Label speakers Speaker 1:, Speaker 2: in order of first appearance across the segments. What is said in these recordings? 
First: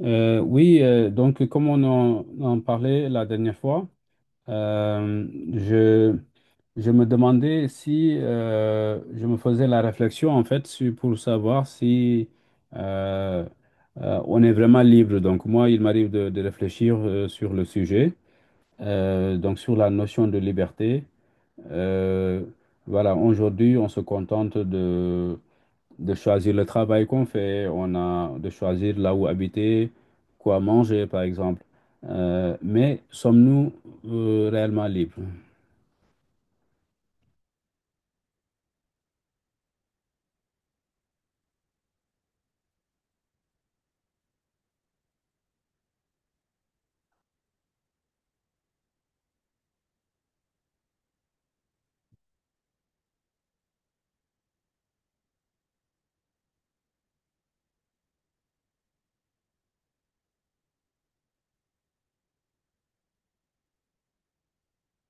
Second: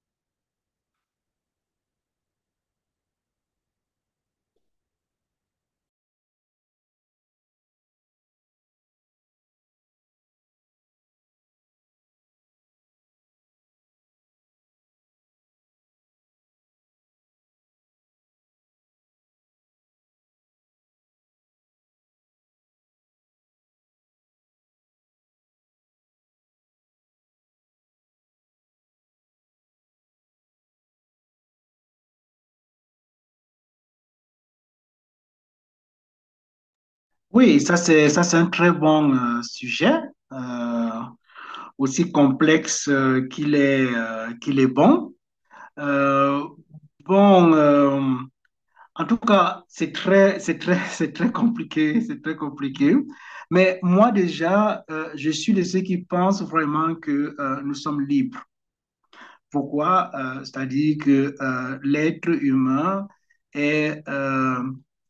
Speaker 1: Oui, donc comme on en parlait la dernière fois, euh, je, je me demandais si je me faisais la réflexion en fait pour savoir si euh, on est vraiment libre. Donc moi, il m'arrive de réfléchir sur le sujet, donc sur la notion de liberté. Euh, voilà, aujourd'hui, on se contente de choisir le travail qu'on fait, on a de choisir là où habiter, quoi manger, par exemple. Mais sommes-nous réellement libres?
Speaker 2: Oui, ça c'est un très bon sujet, euh, aussi complexe qu'il est bon. Euh, bon, en tout cas, c'est très c'est très compliqué, c'est très compliqué. Mais moi déjà, je suis de ceux qui pensent vraiment que nous sommes libres. Pourquoi? C'est-à-dire que l'être humain est euh,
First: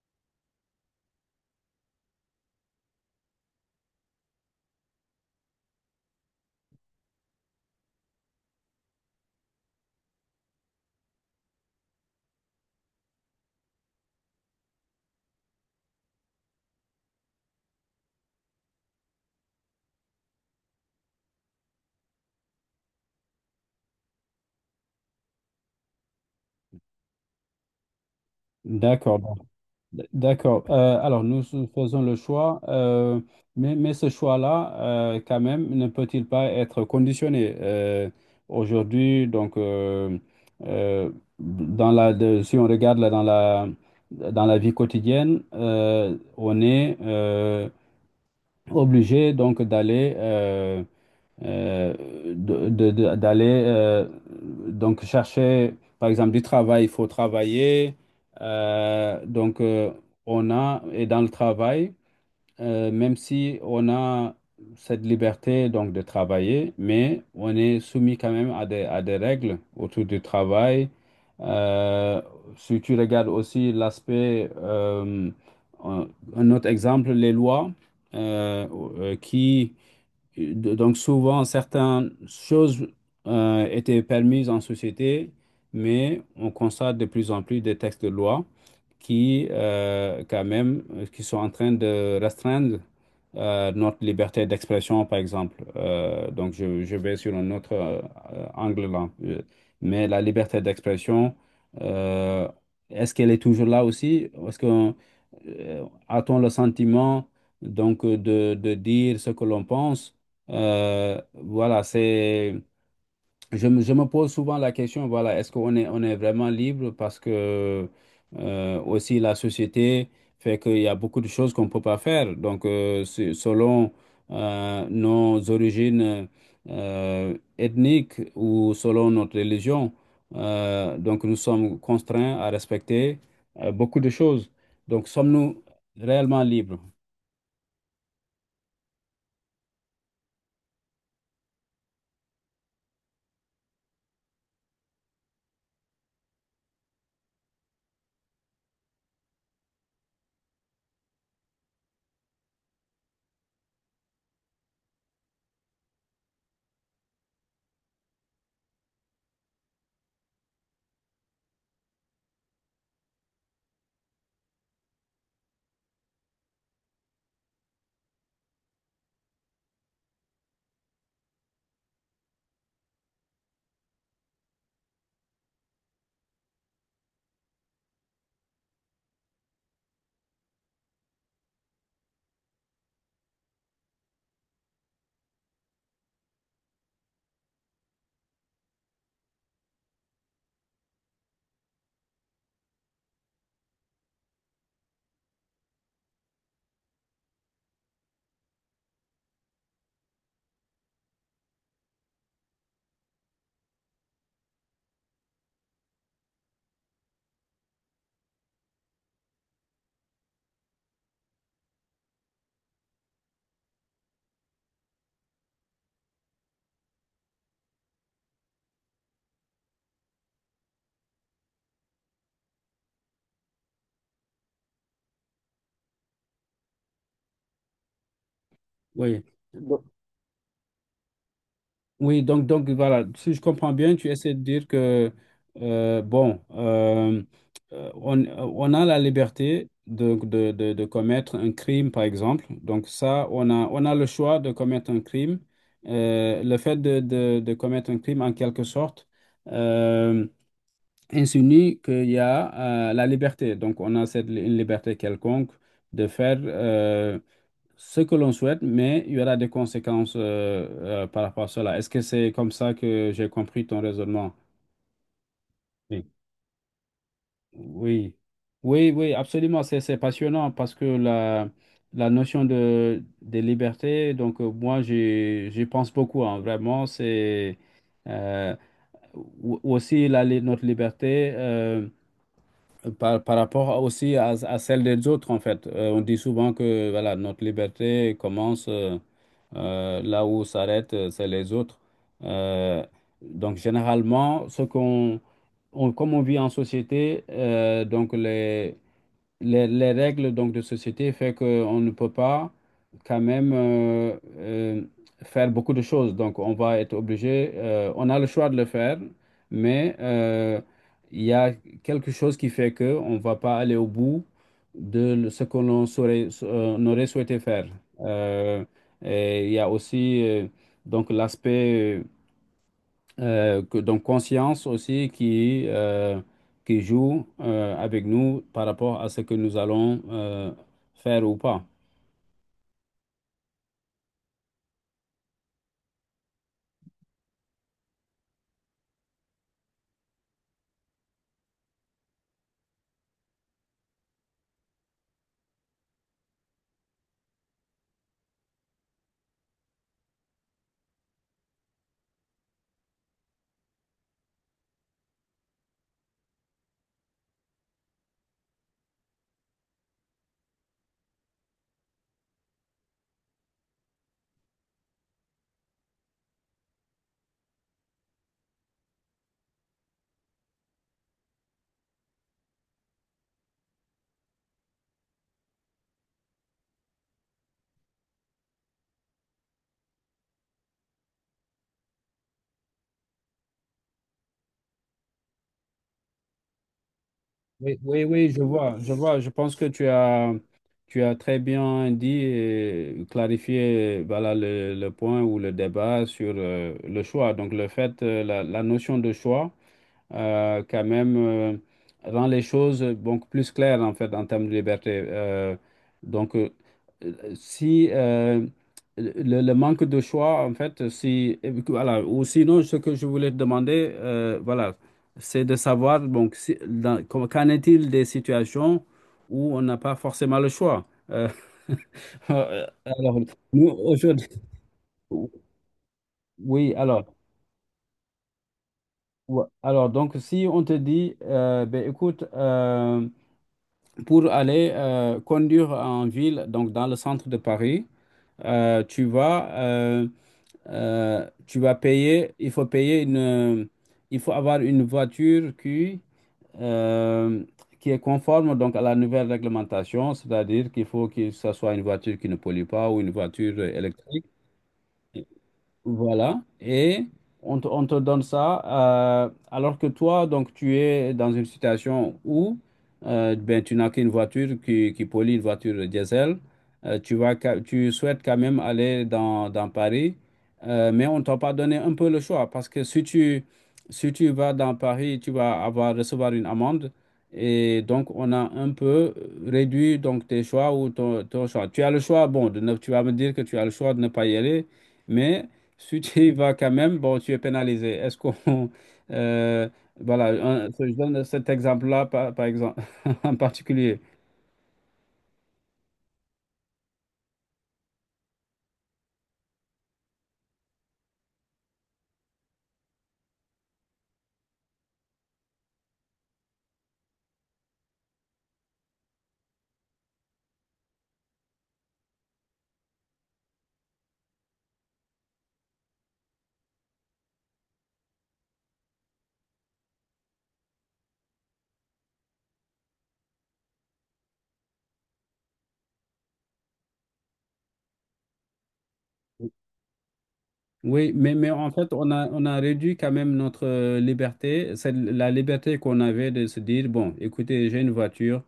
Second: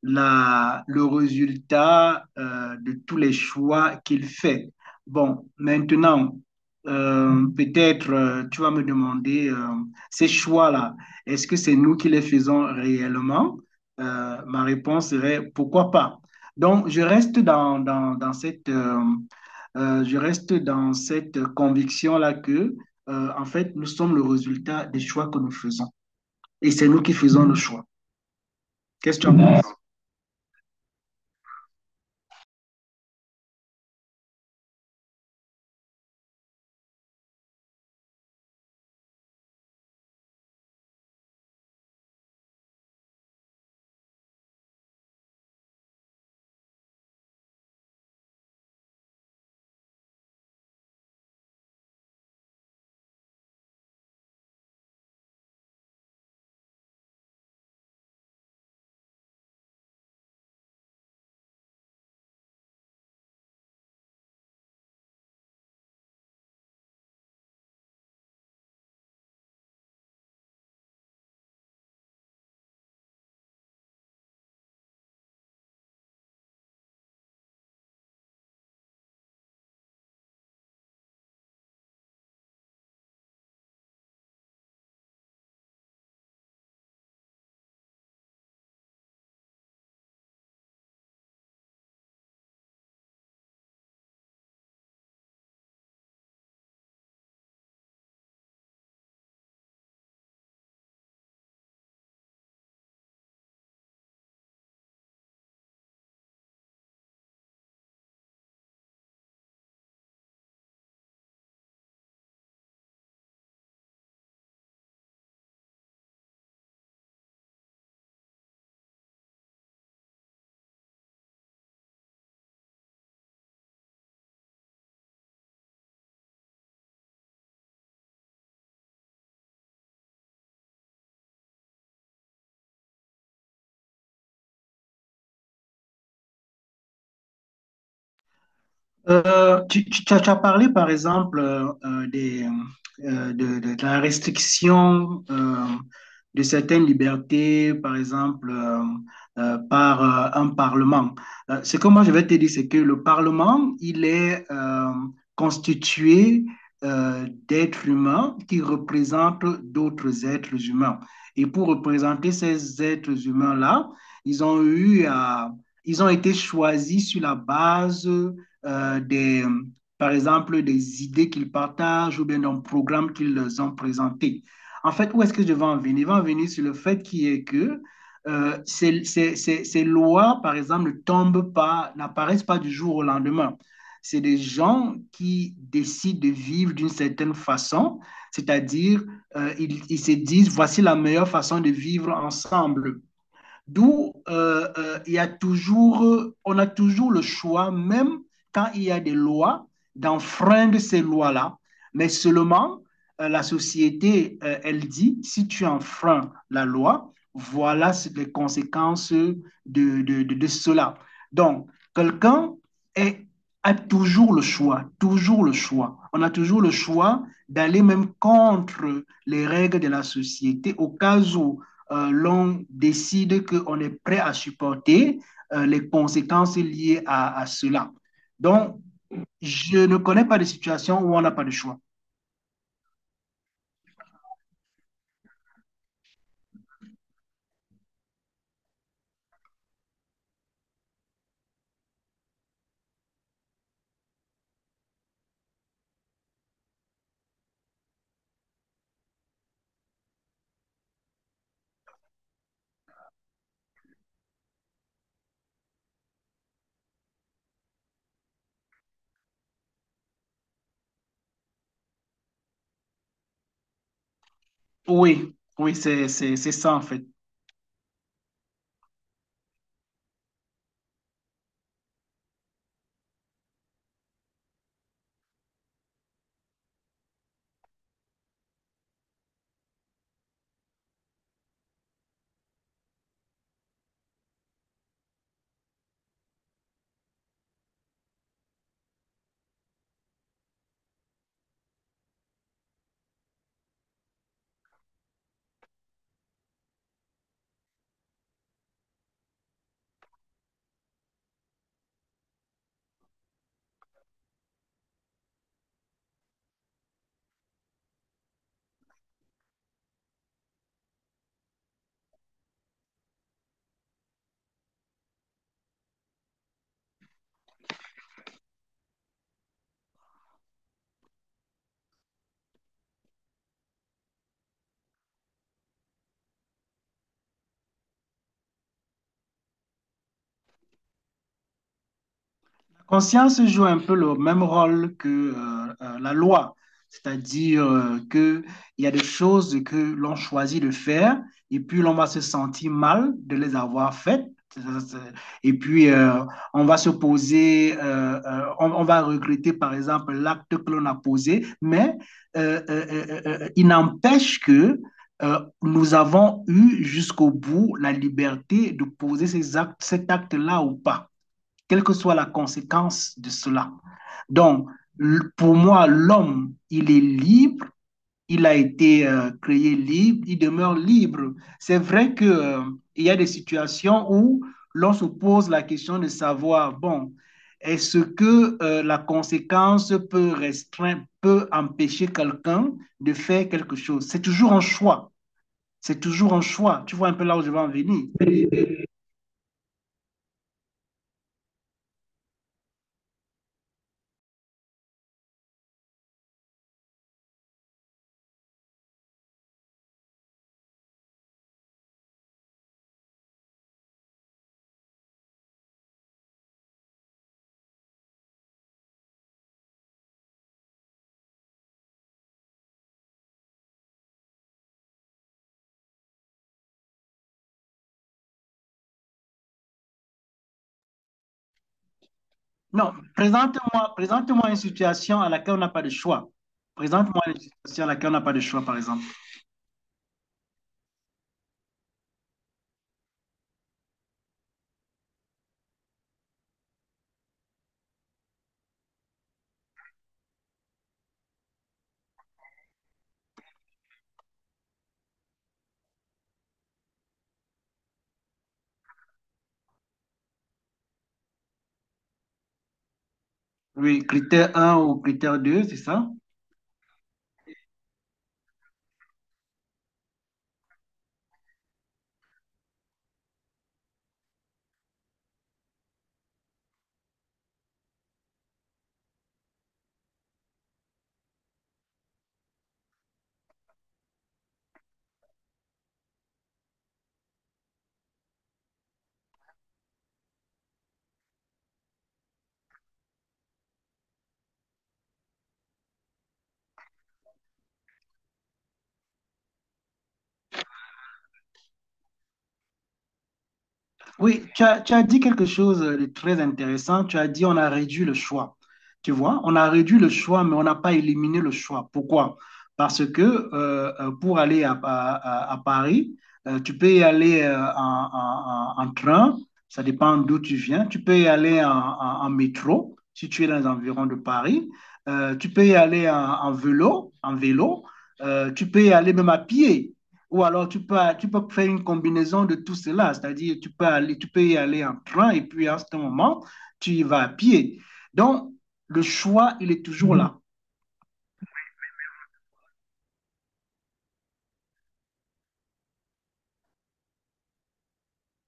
Speaker 2: la, le résultat de tous les choix qu'il fait. Bon, maintenant, peut-être tu vas me demander ces choix-là, est-ce que c'est nous qui les faisons réellement? Ma réponse serait pourquoi pas. Donc, je reste dans, dans, dans cette, je reste dans cette conviction-là que en fait, nous sommes le résultat des choix que nous faisons. Et c'est nous qui faisons le choix.
Speaker 1: D'accord,
Speaker 2: Qu'est-ce que tu en
Speaker 1: donc,
Speaker 2: penses?
Speaker 1: d'accord. Alors, nous nous faisons le choix, mais ce choix-là, quand même, ne peut-il pas être conditionné? Aujourd'hui, donc, euh, dans si on regarde là, dans dans la vie quotidienne, on est obligé donc d'aller euh, d'aller donc chercher par exemple du travail, il faut travailler. Donc on a, et dans le travail même si on a cette liberté donc de travailler, mais on est soumis quand même à à des règles autour du travail. Euh, Si tu regardes aussi l'aspect, un un autre exemple, les lois euh, qui Donc souvent, certaines choses étaient permises en société, mais on constate de plus en plus des textes de loi qui, quand même, qui sont en train de restreindre notre liberté d'expression, par exemple. Donc je vais sur un autre angle là. Mais la liberté d'expression, euh, est-ce qu'elle est toujours là aussi? Est-ce qu'on, a-t-on le sentiment donc de dire ce que l'on pense? Voilà, je me pose souvent la question, voilà, est-ce qu'on on est vraiment libre parce que aussi la société fait qu'il y a beaucoup de choses qu'on ne peut pas faire. Donc, selon nos origines ethniques ou selon notre religion, donc nous sommes contraints à respecter beaucoup de choses. Donc, sommes-nous réellement libres?
Speaker 2: Tu, tu- tu as parlé, par exemple, de la restriction de certaines libertés, par exemple, par un parlement. Ce que moi, je vais te dire, c'est que le parlement, il est constitué d'êtres humains qui représentent d'autres êtres humains. Et pour représenter ces êtres humains-là, ils ont eu à- ils ont été choisis sur la base euh, des, par exemple, des idées qu'ils partagent ou bien d'un programme qu'ils ont présenté. En fait, où est-ce que je vais en venir? Je vais en venir sur le fait qui est que ces lois, par exemple, ne tombent pas, n'apparaissent pas du jour au lendemain. C'est des gens qui décident de vivre d'une certaine façon, c'est-à-dire ils se disent, voici la meilleure façon de vivre ensemble. D'où il y a toujours, on a toujours le choix, même quand il y a des lois, d'enfreindre ces lois-là. Mais seulement, la société, elle dit, si tu enfreins la loi, voilà les conséquences de cela. Donc, quelqu'un est- a toujours le choix, toujours le choix. On a toujours le choix d'aller même contre les règles de la société au cas où l'on décide qu'on est prêt à supporter les conséquences liées à cela. Donc,
Speaker 1: Oui.
Speaker 2: je ne connais pas de situation où on n'a pas de choix.
Speaker 1: Oui, donc voilà, si je comprends bien, tu essaies de dire que, bon, on a la liberté de commettre un crime, par exemple. Donc ça, on a le choix de commettre un crime. Le fait de commettre un crime, en quelque sorte, euh, insinue qu'il y a la liberté. Donc on a cette une liberté quelconque de faire ce que l'on souhaite, mais il y aura des conséquences par rapport à cela. Est-ce que c'est comme ça que j'ai compris ton raisonnement?
Speaker 2: Oui, oui,
Speaker 1: Oui.
Speaker 2: c'est ça en fait.
Speaker 1: Oui, oui, oui, absolument. C'est passionnant parce que la notion de, des libertés donc moi, j'y pense beaucoup, hein. Vraiment. C'est euh, aussi notre liberté. Par rapport aussi à celle des autres, en fait. On dit souvent que voilà, notre liberté commence là où s'arrête, c'est les autres. Euh, donc, généralement, ce qu'on, comme on vit en société, donc les règles donc, de société fait qu'on ne peut pas quand même faire beaucoup de choses. Donc, on va être obligé, on a le choix de le faire, mais il y a quelque chose qui fait que on va pas aller au bout de ce que l'on on aurait souhaité faire. Euh, et il y a aussi donc l'aspect donc conscience aussi qui joue avec nous par rapport à ce que nous allons faire ou pas.
Speaker 2: Conscience joue un peu le même rôle que la loi, c'est-à-dire que il y a des choses que l'on choisit de faire et puis l'on va se sentir mal de les avoir faites. Et puis, on va se poser, on va regretter par exemple l'acte que l'on a posé, mais il n'empêche que nous avons eu jusqu'au bout la liberté de poser cet acte-là ou pas, quelle que soit la conséquence de cela. Donc, pour moi, l'homme, il est libre, il a été créé libre, il demeure libre. C'est vrai qu'il y a des situations où l'on se pose la question de savoir, bon, est-ce que la conséquence peut restreindre, peut empêcher quelqu'un de faire quelque chose. C'est toujours un choix. C'est toujours un choix. Tu vois un peu là où je veux en
Speaker 1: Oui, oui,
Speaker 2: venir.
Speaker 1: oui, je vois, je vois. Je pense que tu as très bien dit et clarifié voilà, le point ou le débat sur le choix. Donc le fait, la notion de choix quand même rend les choses donc plus claires en fait en termes de liberté. Donc si le manque de choix en fait si voilà, ou sinon ce que je voulais te demander voilà, c'est de savoir donc qu'en est-il des situations où on n'a pas forcément le choix.
Speaker 2: Non,
Speaker 1: Alors, nous
Speaker 2: présente-moi,
Speaker 1: aujourd'hui,
Speaker 2: présente-moi une situation à laquelle on n'a pas de choix.
Speaker 1: oui, alors
Speaker 2: Présente-moi une situation à laquelle on n'a pas de choix, par exemple.
Speaker 1: alors donc si on te dit ben écoute, pour aller conduire en ville, donc dans le centre de Paris, euh, tu vas, euh, tu vas payer, il faut avoir une voiture euh, qui est conforme donc à la nouvelle réglementation, c'est-à-dire qu'il faut que ce soit une voiture qui ne pollue pas ou une voiture
Speaker 2: Oui,
Speaker 1: électrique.
Speaker 2: critère un ou critère 2, c'est ça?
Speaker 1: Voilà, et on te donne ça, alors que toi, donc, tu es dans une situation où ben, tu n'as qu'une voiture qui pollue, une voiture diesel. Tu vas, tu souhaites quand même aller dans Paris, mais on t'a pas donné un peu le choix, parce que si tu, si tu vas dans Paris, tu vas avoir, recevoir une amende, et donc on a un peu réduit donc, tes choix ou ton, ton choix. Tu as le choix, bon, de tu vas me dire que tu as le choix de ne pas y aller, mais... Si tu y vas quand même, bon, tu es pénalisé. Est-ce qu'on... euh, voilà, je donne cet exemple-là, par exemple, en particulier.
Speaker 2: Oui, tu as dit quelque chose de très intéressant. Tu as dit on a réduit le choix. Tu vois, on a réduit le choix, mais on n'a pas éliminé le choix. Pourquoi? Parce que pour aller à Paris, tu peux y aller en train, ça dépend d'où tu viens. Tu peux y aller en métro, si tu es dans les environs de Paris. Tu peux y aller en vélo, en vélo. Tu peux y aller même à pied. Ou alors tu peux faire une combinaison de tout cela, c'est-à-dire tu peux y aller en train et puis à ce moment, tu y vas à pied. Donc, le choix, il est toujours là.
Speaker 1: Oui, mais en fait, on a réduit quand même notre liberté. C'est la liberté qu'on avait de se dire, bon, écoutez, j'ai une voiture,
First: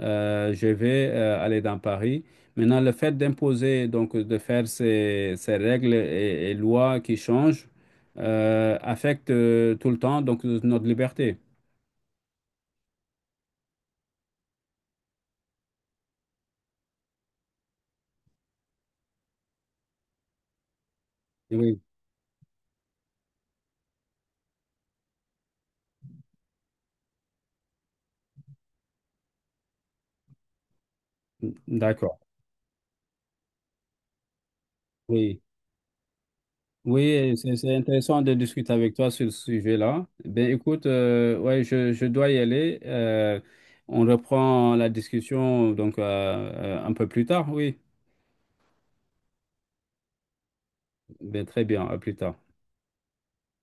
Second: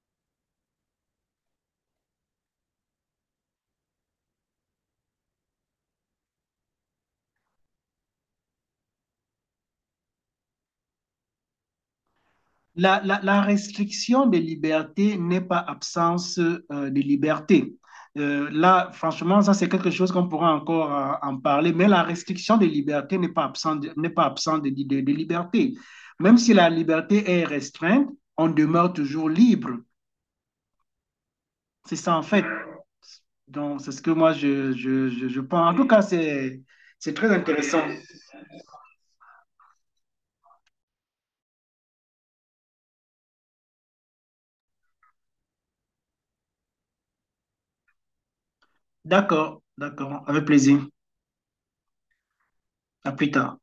Speaker 1: je vais aller dans Paris. Maintenant, le fait d'imposer, donc de faire ces règles et lois qui changent, affecte tout le temps donc notre liberté.
Speaker 2: La la restriction des libertés n'est pas absence de liberté. Là, franchement, ça, c'est quelque chose qu'on pourra encore en parler,
Speaker 1: Oui,
Speaker 2: mais la restriction des libertés n'est pas absente, n'est pas absente de de liberté. Même si la liberté est restreinte, on demeure toujours libre. C'est ça,
Speaker 1: d'accord.
Speaker 2: en fait. Donc, c'est ce que moi, je, je, je,
Speaker 1: Oui,
Speaker 2: je pense. En tout cas, c'est très
Speaker 1: oui, c'est
Speaker 2: intéressant.
Speaker 1: intéressant de discuter avec toi sur ce sujet-là. Ben écoute, ouais, je dois y aller. On reprend la discussion donc un peu plus tard, oui.
Speaker 2: D'accord, d'accord, avec plaisir.
Speaker 1: Ben très bien, à plus tard.
Speaker 2: À plus tard.